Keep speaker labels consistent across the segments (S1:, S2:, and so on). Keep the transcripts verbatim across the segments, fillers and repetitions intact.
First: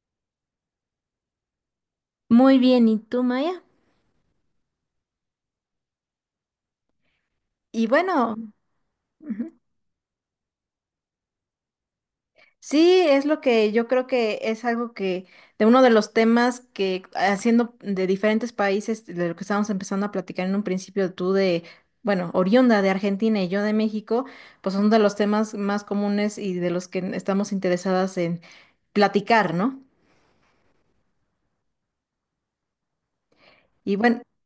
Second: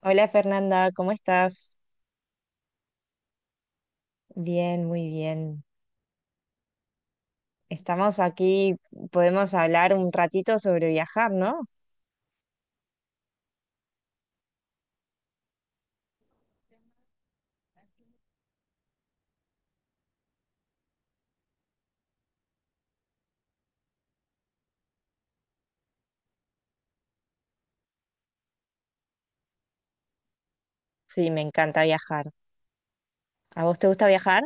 S1: Hola Fernanda, ¿cómo estás?
S2: Muy bien, ¿y tú, Maya?
S1: Bien, muy bien.
S2: Y
S1: Estamos
S2: bueno,
S1: aquí, podemos
S2: ujú.
S1: hablar un ratito sobre viajar, ¿no?
S2: Sí, es lo que yo creo que es algo que, de uno de los temas que haciendo de diferentes países, de lo que estábamos empezando a platicar en un principio, tú de, bueno, oriunda de Argentina y yo de México, pues son de los temas más comunes y de los que estamos interesadas en platicar, ¿no?
S1: Sí, me encanta viajar. ¿A vos te
S2: Y
S1: gusta
S2: bueno,
S1: viajar?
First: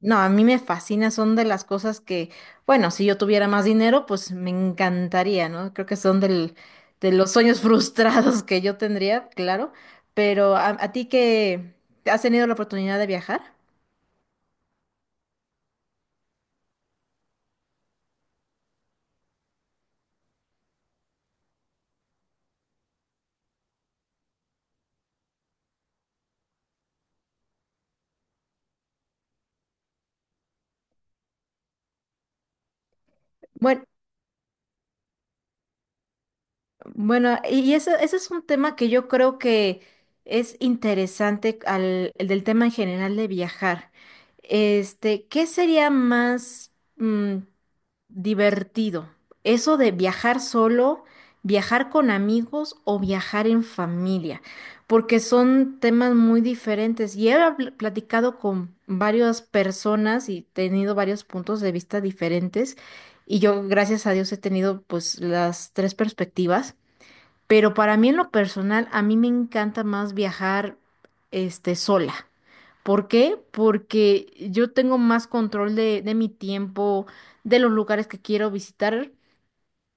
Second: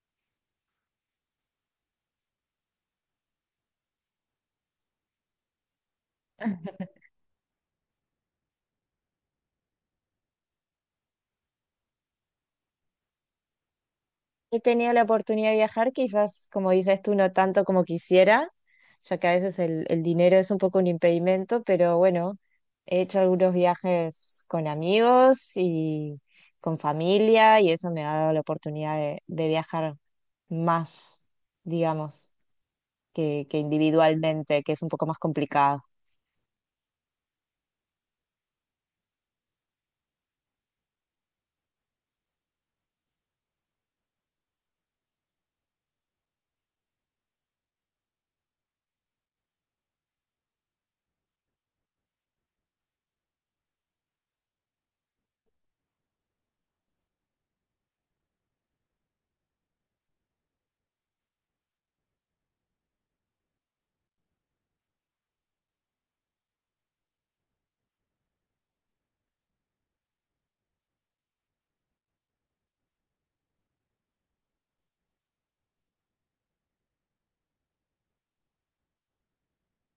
S2: no, a mí me fascina, son de las cosas que, bueno, si yo tuviera más dinero, pues me encantaría, ¿no? Creo que son del, de los sueños frustrados que yo tendría, claro, pero a, a ti que has tenido la oportunidad de viajar.
S1: He tenido la oportunidad de viajar, quizás, como dices tú, no tanto como quisiera, ya que a veces el, el dinero es un poco un impedimento, pero bueno, he hecho algunos viajes con amigos y con familia y eso me ha dado la oportunidad de de viajar más, digamos. que, que
S2: Bueno,
S1: individualmente, que es un poco más complicado.
S2: bueno, y eso, ese es un tema que yo creo que es interesante al, el del tema en general de viajar. Este, ¿qué sería más divertido? Eso de viajar solo, viajar con amigos o viajar en familia, porque son temas muy diferentes. Y he habl- platicado con varias personas y tenido varios puntos de vista diferentes. Y yo, gracias a Dios, he tenido pues las tres perspectivas. Pero para mí en lo personal, a mí me encanta más viajar este sola. ¿Por qué? Porque yo tengo más control de, de mi tiempo, de los lugares que quiero visitar,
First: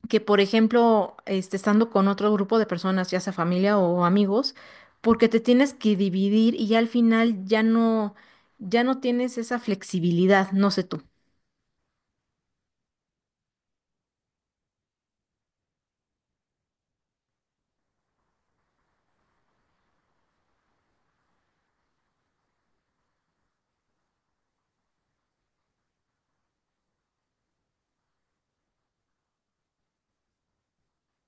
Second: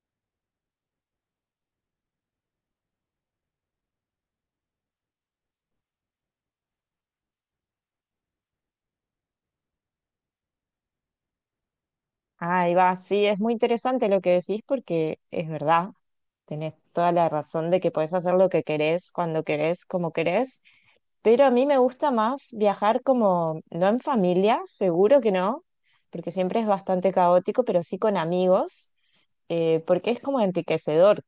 S2: que por ejemplo, este, estando con otro grupo de personas, ya sea familia o amigos, porque te tienes que dividir y ya al final ya no, ya no tienes esa flexibilidad, no sé tú.
S1: Ahí va, sí, es muy interesante lo que decís porque es verdad, tenés toda la razón de que podés hacer lo que querés, cuando querés, como querés, pero a mí me gusta más viajar como, no en familia, seguro que no, porque siempre es bastante caótico, pero sí con amigos, eh, porque es como enriquecedor.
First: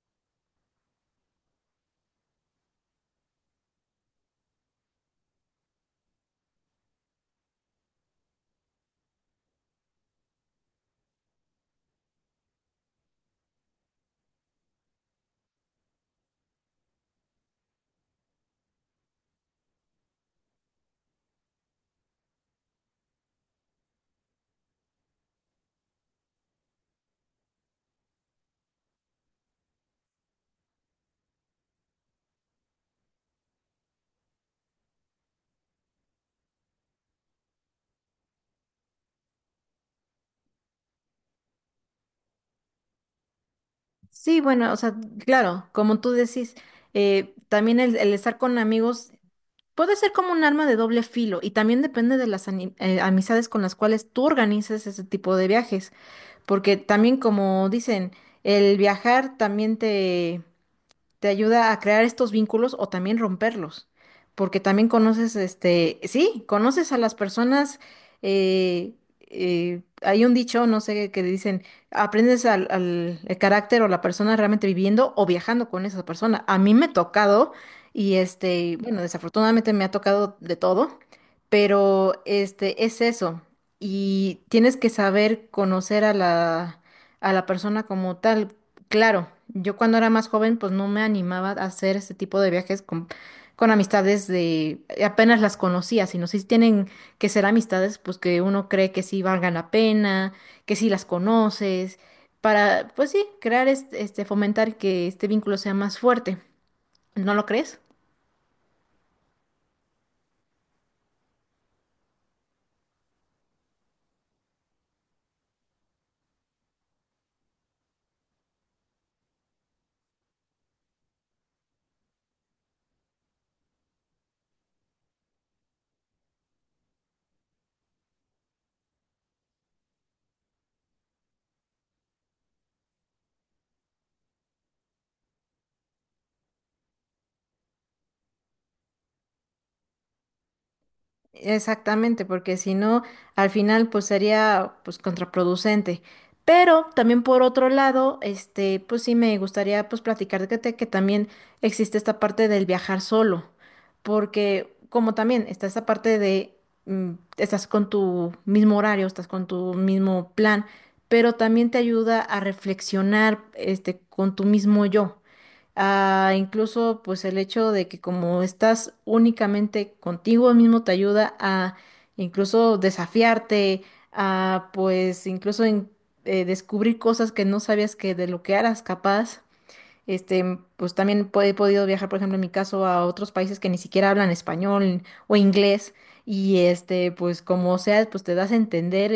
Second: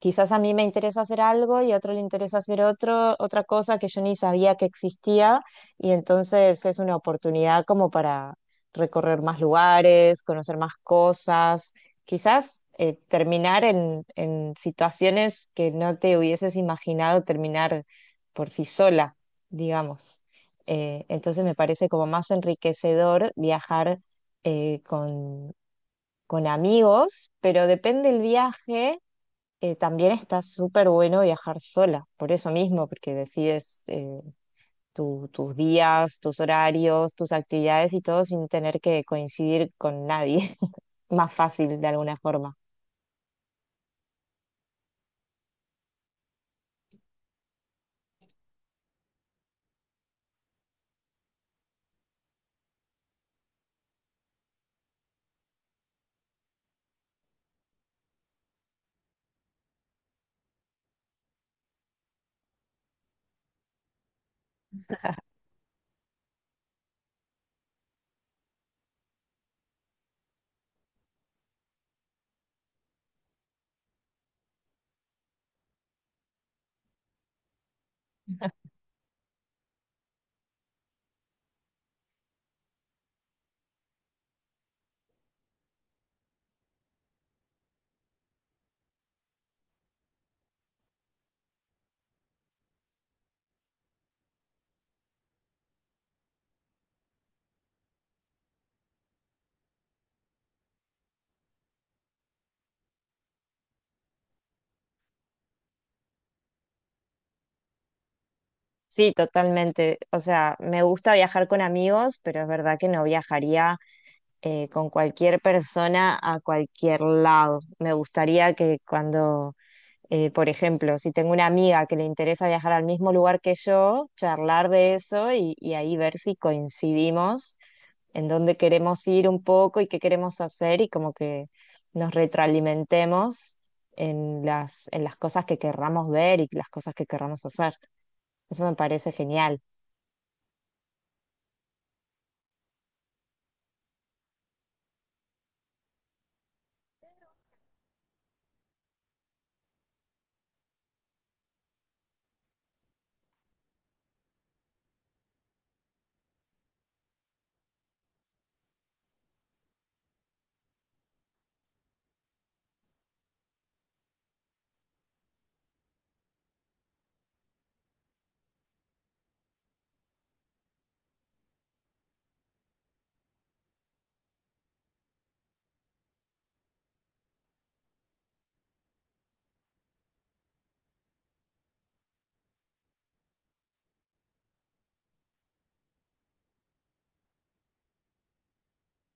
S1: Quizás a mí me interesa hacer algo y a otro le interesa hacer otro, otra cosa que yo ni sabía que existía, y entonces es una oportunidad como para recorrer más lugares, conocer más cosas, quizás eh, terminar en, en situaciones que no te hubieses imaginado terminar por sí sola, digamos. Eh, entonces me parece como más enriquecedor viajar eh, con, con amigos, pero depende el viaje. Eh, también está súper bueno viajar sola, por eso mismo, porque decides eh, tu- tus días, tus horarios, tus actividades y todo sin tener que coincidir con nadie. Más fácil de alguna forma.
S2: Sí, bueno, o sea, claro, como tú decís, eh, también el, el estar con amigos puede ser como un arma de doble filo y también depende de las ani- eh, amistades con las cuales tú organizas ese tipo de viajes. Porque también como dicen, el viajar también te, te ayuda a crear estos vínculos o también romperlos, porque también conoces, este, sí, conoces a las personas, eh, eh, hay un dicho, no sé, que dicen, aprendes al, al- el carácter o la persona realmente viviendo o viajando con esa persona. A mí me ha tocado, y este, bueno, desafortunadamente me ha tocado de todo, pero este, es eso, y tienes que saber conocer a la... a la persona como tal. Claro, yo cuando era más joven, pues no me animaba a hacer este tipo de viajes con, con amistades de eh, apenas las conocía, sino si tienen que ser amistades, pues que uno cree que sí valgan la pena, que sí las conoces, para, pues sí, crear este, este fomentar que este vínculo sea más fuerte. ¿No lo crees?
S1: Sí, totalmente. O sea, me gusta viajar con amigos, pero es verdad que no viajaría eh, con cualquier persona a cualquier lado. Me gustaría que cuando Eh, por ejemplo, si tengo una amiga que le interesa viajar al mismo lugar que yo, charlar de eso y, y ahí ver si coincidimos en dónde queremos ir un poco y qué queremos hacer y como que nos retroalimentemos en las, en las cosas que querramos ver y las cosas que querramos hacer. Eso me parece genial.
S2: Exactamente, porque si no, al final pues sería pues contraproducente. Pero también por otro lado, este, pues sí me gustaría pues platicar de que, te- que también existe esta parte del viajar solo, porque como también está esta parte de mm, estás con tu mismo horario, estás con tu mismo plan, pero también te ayuda a reflexionar este con tu mismo yo. Ah, incluso pues el hecho de que como estás únicamente contigo mismo te ayuda a incluso desafiarte, a pues incluso en- eh, descubrir cosas que no sabías que de lo que eras capaz. Este, pues también po- he podido viajar, por ejemplo, en mi caso, a otros países que ni siquiera hablan español o inglés. Y este, pues como sea, pues te das a entender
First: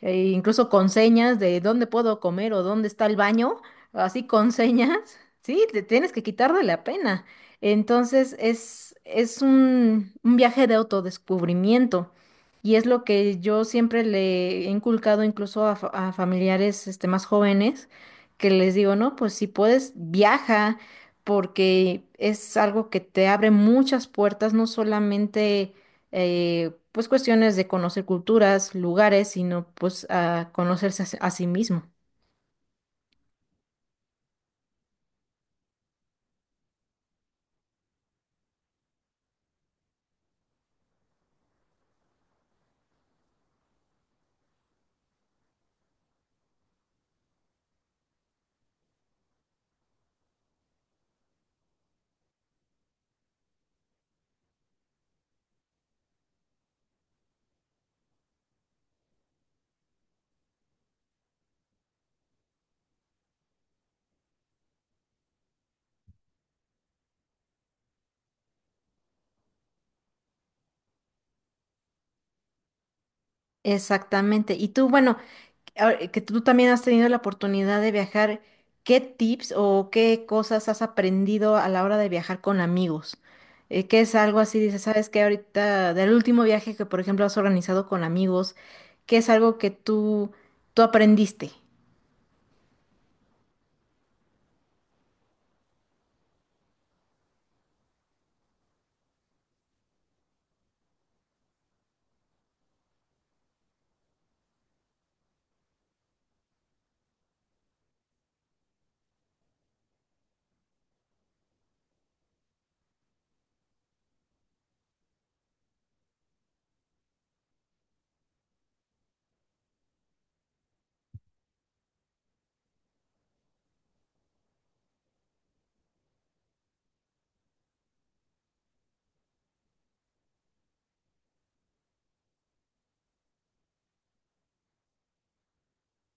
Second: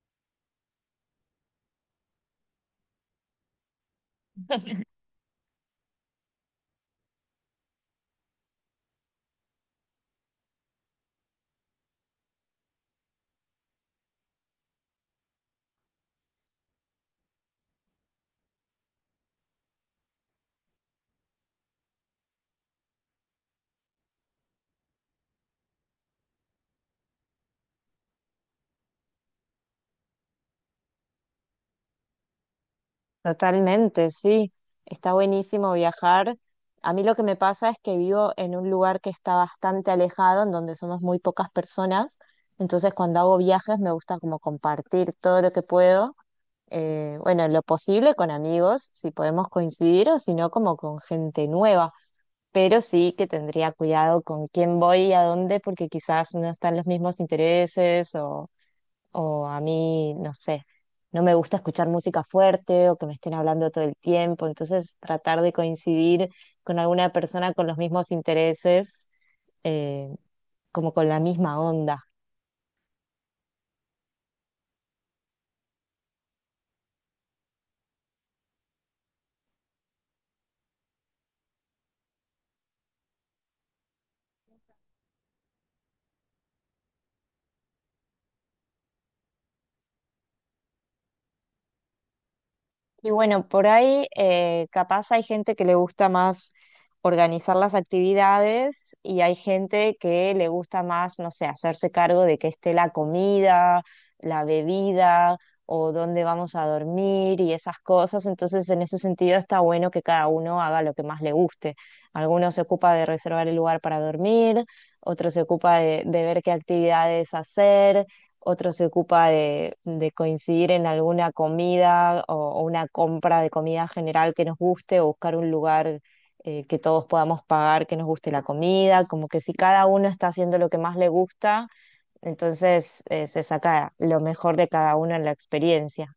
S2: eh, incluso con señas de dónde puedo comer o dónde está el baño, así con señas, sí, te tienes que quitar de la pena. Entonces es, es un, un viaje de autodescubrimiento y es lo que yo siempre le he inculcado incluso a, fa- a familiares este, más jóvenes, que les digo, no, pues si puedes, viaja porque es algo que te abre muchas puertas, no solamente eh, pues cuestiones de conocer culturas, lugares, sino pues a conocerse a, sí a sí mismo.
S1: Totalmente, sí. Está buenísimo viajar. A mí lo que me pasa es que vivo en un lugar que está bastante alejado, en donde somos muy pocas personas. Entonces, cuando hago viajes, me gusta como compartir todo lo que puedo. Eh, bueno, en lo posible con amigos, si podemos coincidir, o si no, como con gente nueva. Pero sí que tendría cuidado con quién voy y a dónde, porque quizás no están los mismos intereses o o a mí, no sé, no me gusta escuchar música fuerte o que me estén hablando todo el tiempo, entonces tratar de coincidir con alguna persona con los mismos intereses, eh, como con la misma onda.
S2: Exactamente. Y tú, bueno, ahora eh, que tú también has tenido la oportunidad de viajar, ¿qué tips o qué cosas has aprendido a la hora de viajar con amigos? Eh, ¿qué es algo así? Dices, ¿sabes que ahorita, del último viaje que, por ejemplo, has organizado con amigos, ¿qué es algo que tú, tú aprendiste?
S1: Y bueno, por ahí eh, capaz hay gente que le gusta más organizar las actividades y hay gente que le gusta más, no sé, hacerse cargo de que esté la comida, la bebida o dónde vamos a dormir y esas cosas. Entonces, en ese sentido está bueno que cada uno haga lo que más le guste. Algunos se ocupa de reservar el lugar para dormir, otros se ocupa de de ver qué actividades hacer, otro se ocupa de, de coincidir en alguna comida o, o una compra de comida general que nos guste o buscar un lugar eh, que todos podamos pagar, que nos guste la comida, como que si cada uno está haciendo lo que más le gusta, entonces eh, se saca lo mejor de cada uno en la experiencia.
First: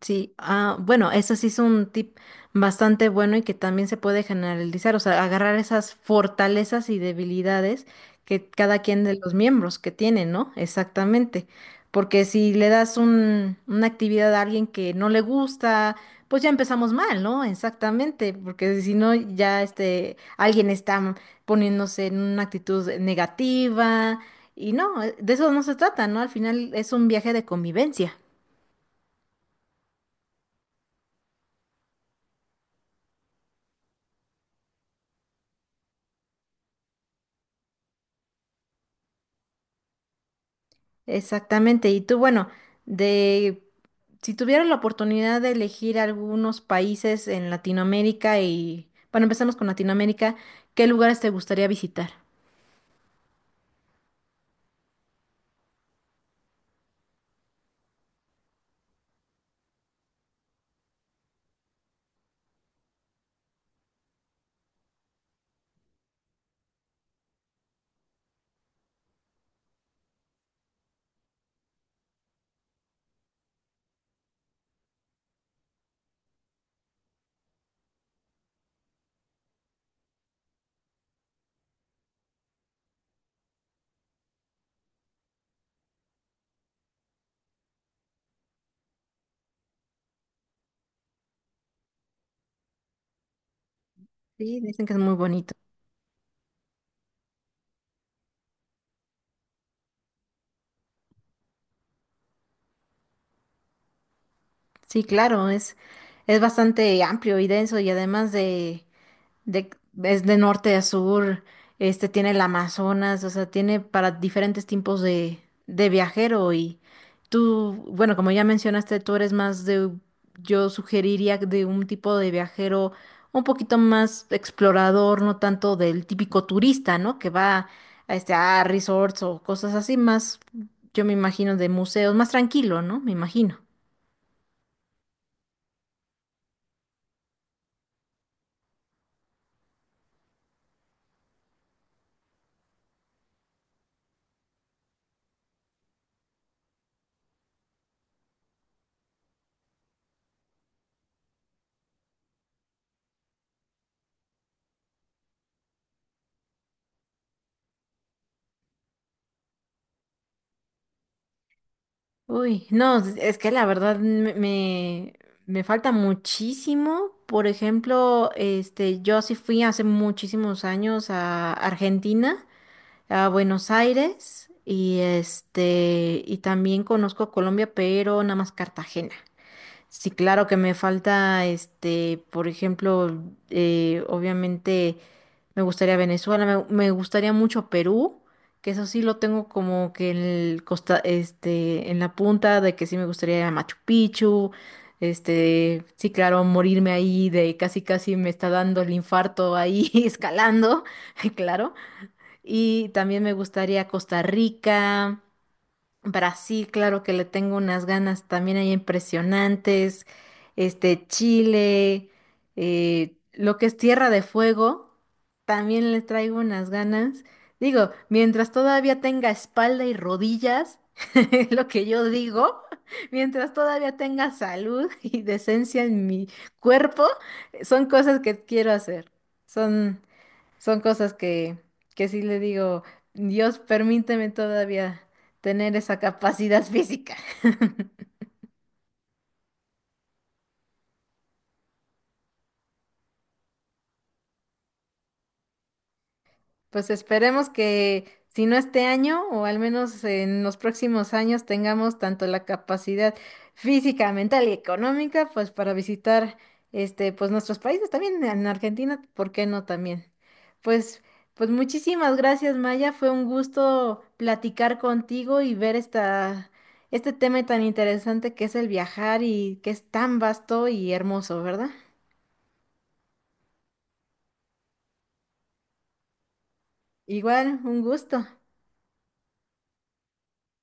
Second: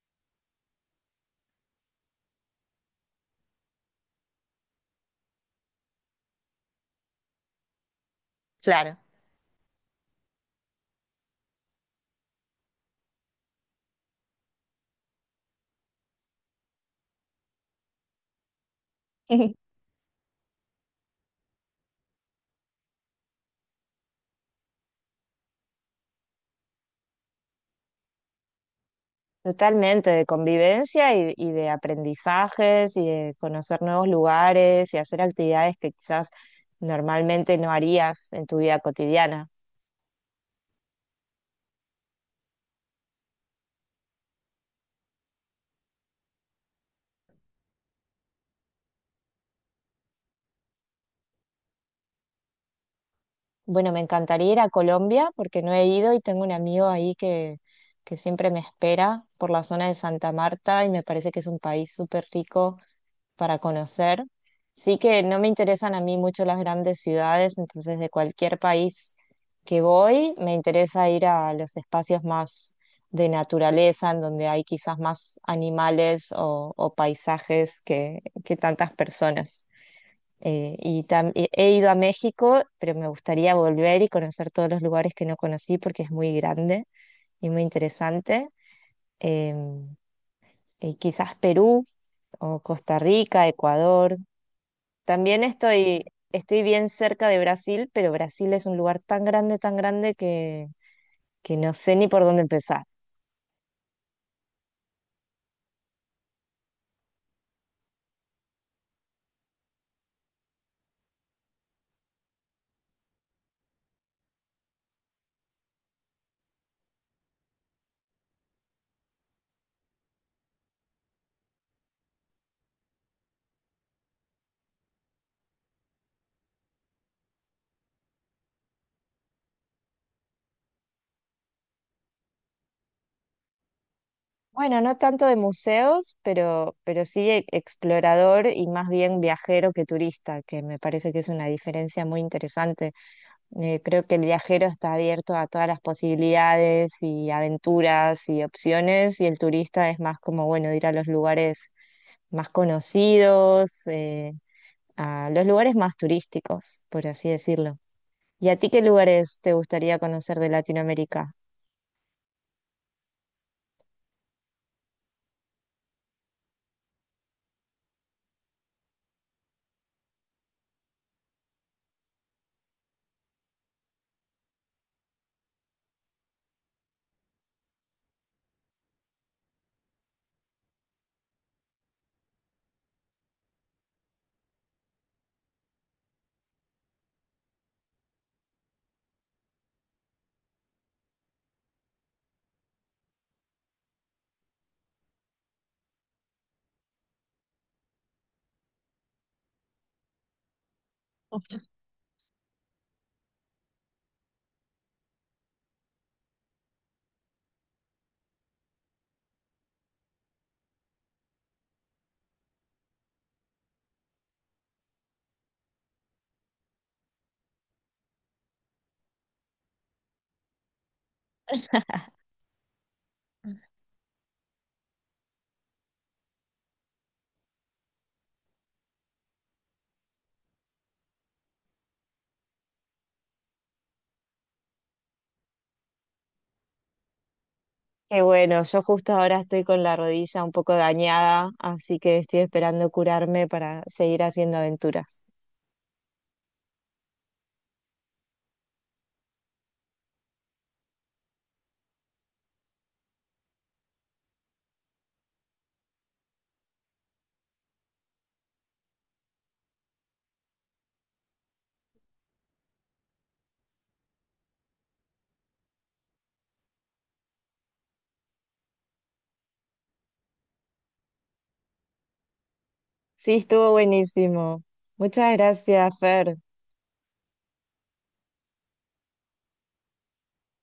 S2: Sí, ah, bueno, eso sí es un tip bastante bueno y que también se puede generalizar, o sea, agarrar esas fortalezas y debilidades que cada
S1: Claro.
S2: quien de los miembros que tiene, ¿no? Exactamente, porque si le das un, una actividad a alguien que no le gusta, pues ya empezamos mal, ¿no? Exactamente, porque si no, ya este, alguien está poniéndose en una actitud negativa y no, de eso no se trata, ¿no? Al final es un viaje de convivencia.
S1: Totalmente, de convivencia y, y de aprendizajes y de conocer nuevos lugares y hacer actividades que quizás normalmente no harías en tu vida cotidiana.
S2: Exactamente. Y tú, bueno, de si tuvieras la oportunidad de elegir algunos países en Latinoamérica y, bueno, empezamos con Latinoamérica, ¿qué lugares te gustaría visitar?
S1: Bueno, me encantaría ir a Colombia porque no he ido y tengo un amigo ahí que, que siempre me espera por la zona de Santa Marta y me parece que es un país súper rico para conocer. Sí que no me interesan a mí mucho las grandes ciudades, entonces de cualquier país que voy me interesa ir a los espacios más de naturaleza, en donde hay quizás más animales o, o paisajes que, que tantas personas. Eh, y tam- y he ido a México, pero me gustaría volver y conocer todos los lugares que no conocí porque es muy grande y muy interesante. Em, y quizás Perú o Costa Rica, Ecuador.
S2: Sí, dicen que es muy
S1: También
S2: bonito.
S1: estoy, estoy bien cerca de Brasil, pero Brasil es un lugar tan grande, tan grande que, que no sé ni por dónde empezar.
S2: Sí, claro, es, es bastante amplio y denso y además de, de, es de norte a sur, este tiene el Amazonas, o sea, tiene para diferentes tipos de, de viajero y tú, bueno, como ya mencionaste, tú eres más de, yo sugeriría de un tipo de viajero un poquito más explorador, no tanto del típico turista, ¿no? Que va a, este, a resorts o cosas así, más, yo me imagino, de museos, más tranquilo, ¿no? Me imagino.
S1: Bueno, no tanto de museos, pero, pero sí e- explorador y más bien viajero que turista, que me parece que es una diferencia muy interesante. Eh, creo que el viajero está abierto a todas las posibilidades y aventuras y opciones, y el turista es más como, bueno, ir a los lugares más conocidos, eh, a los lugares más turísticos, por así decirlo. ¿Y a ti qué lugares te gustaría conocer de Latinoamérica?
S2: Uy, no, es que la verdad me, me, me falta muchísimo. Por ejemplo, este, yo sí fui hace muchísimos años a Argentina, a Buenos Aires, y este, y también conozco Colombia, pero nada más Cartagena. Sí, claro que me falta, este, por ejemplo, eh, obviamente. Me gustaría Venezuela, me, me gustaría mucho Perú, que eso sí lo tengo como que en el costa, este, en la punta de que sí me gustaría ir a Machu Picchu, este, sí, claro, morirme ahí de casi casi me está dando el infarto ahí escalando, claro. Y también me gustaría Costa Rica, Brasil, claro que le tengo unas ganas también ahí impresionantes. Este, Chile, eh, lo que es Tierra de Fuego, también le traigo unas ganas. Digo, mientras todavía tenga espalda y rodillas, es lo que yo digo, mientras todavía tenga salud y decencia en mi cuerpo, son cosas que quiero hacer. Son, son cosas que, que sí le digo, Dios, permíteme todavía tener esa capacidad física.
S1: Qué bueno, yo justo ahora estoy con la rodilla un poco dañada, así que estoy esperando curarme para seguir haciendo aventuras.
S2: Pues esperemos que si no este año o al menos en los próximos años tengamos tanto la capacidad física, mental y económica pues para visitar este pues nuestros países también en Argentina, ¿por qué no también? Pues pues muchísimas gracias, Maya, fue un gusto platicar contigo y ver esta este tema tan interesante que es el viajar y que es tan vasto y hermoso, ¿verdad?
S1: Sí, estuvo buenísimo. Muchas gracias, Fer.
S2: Igual, un gusto.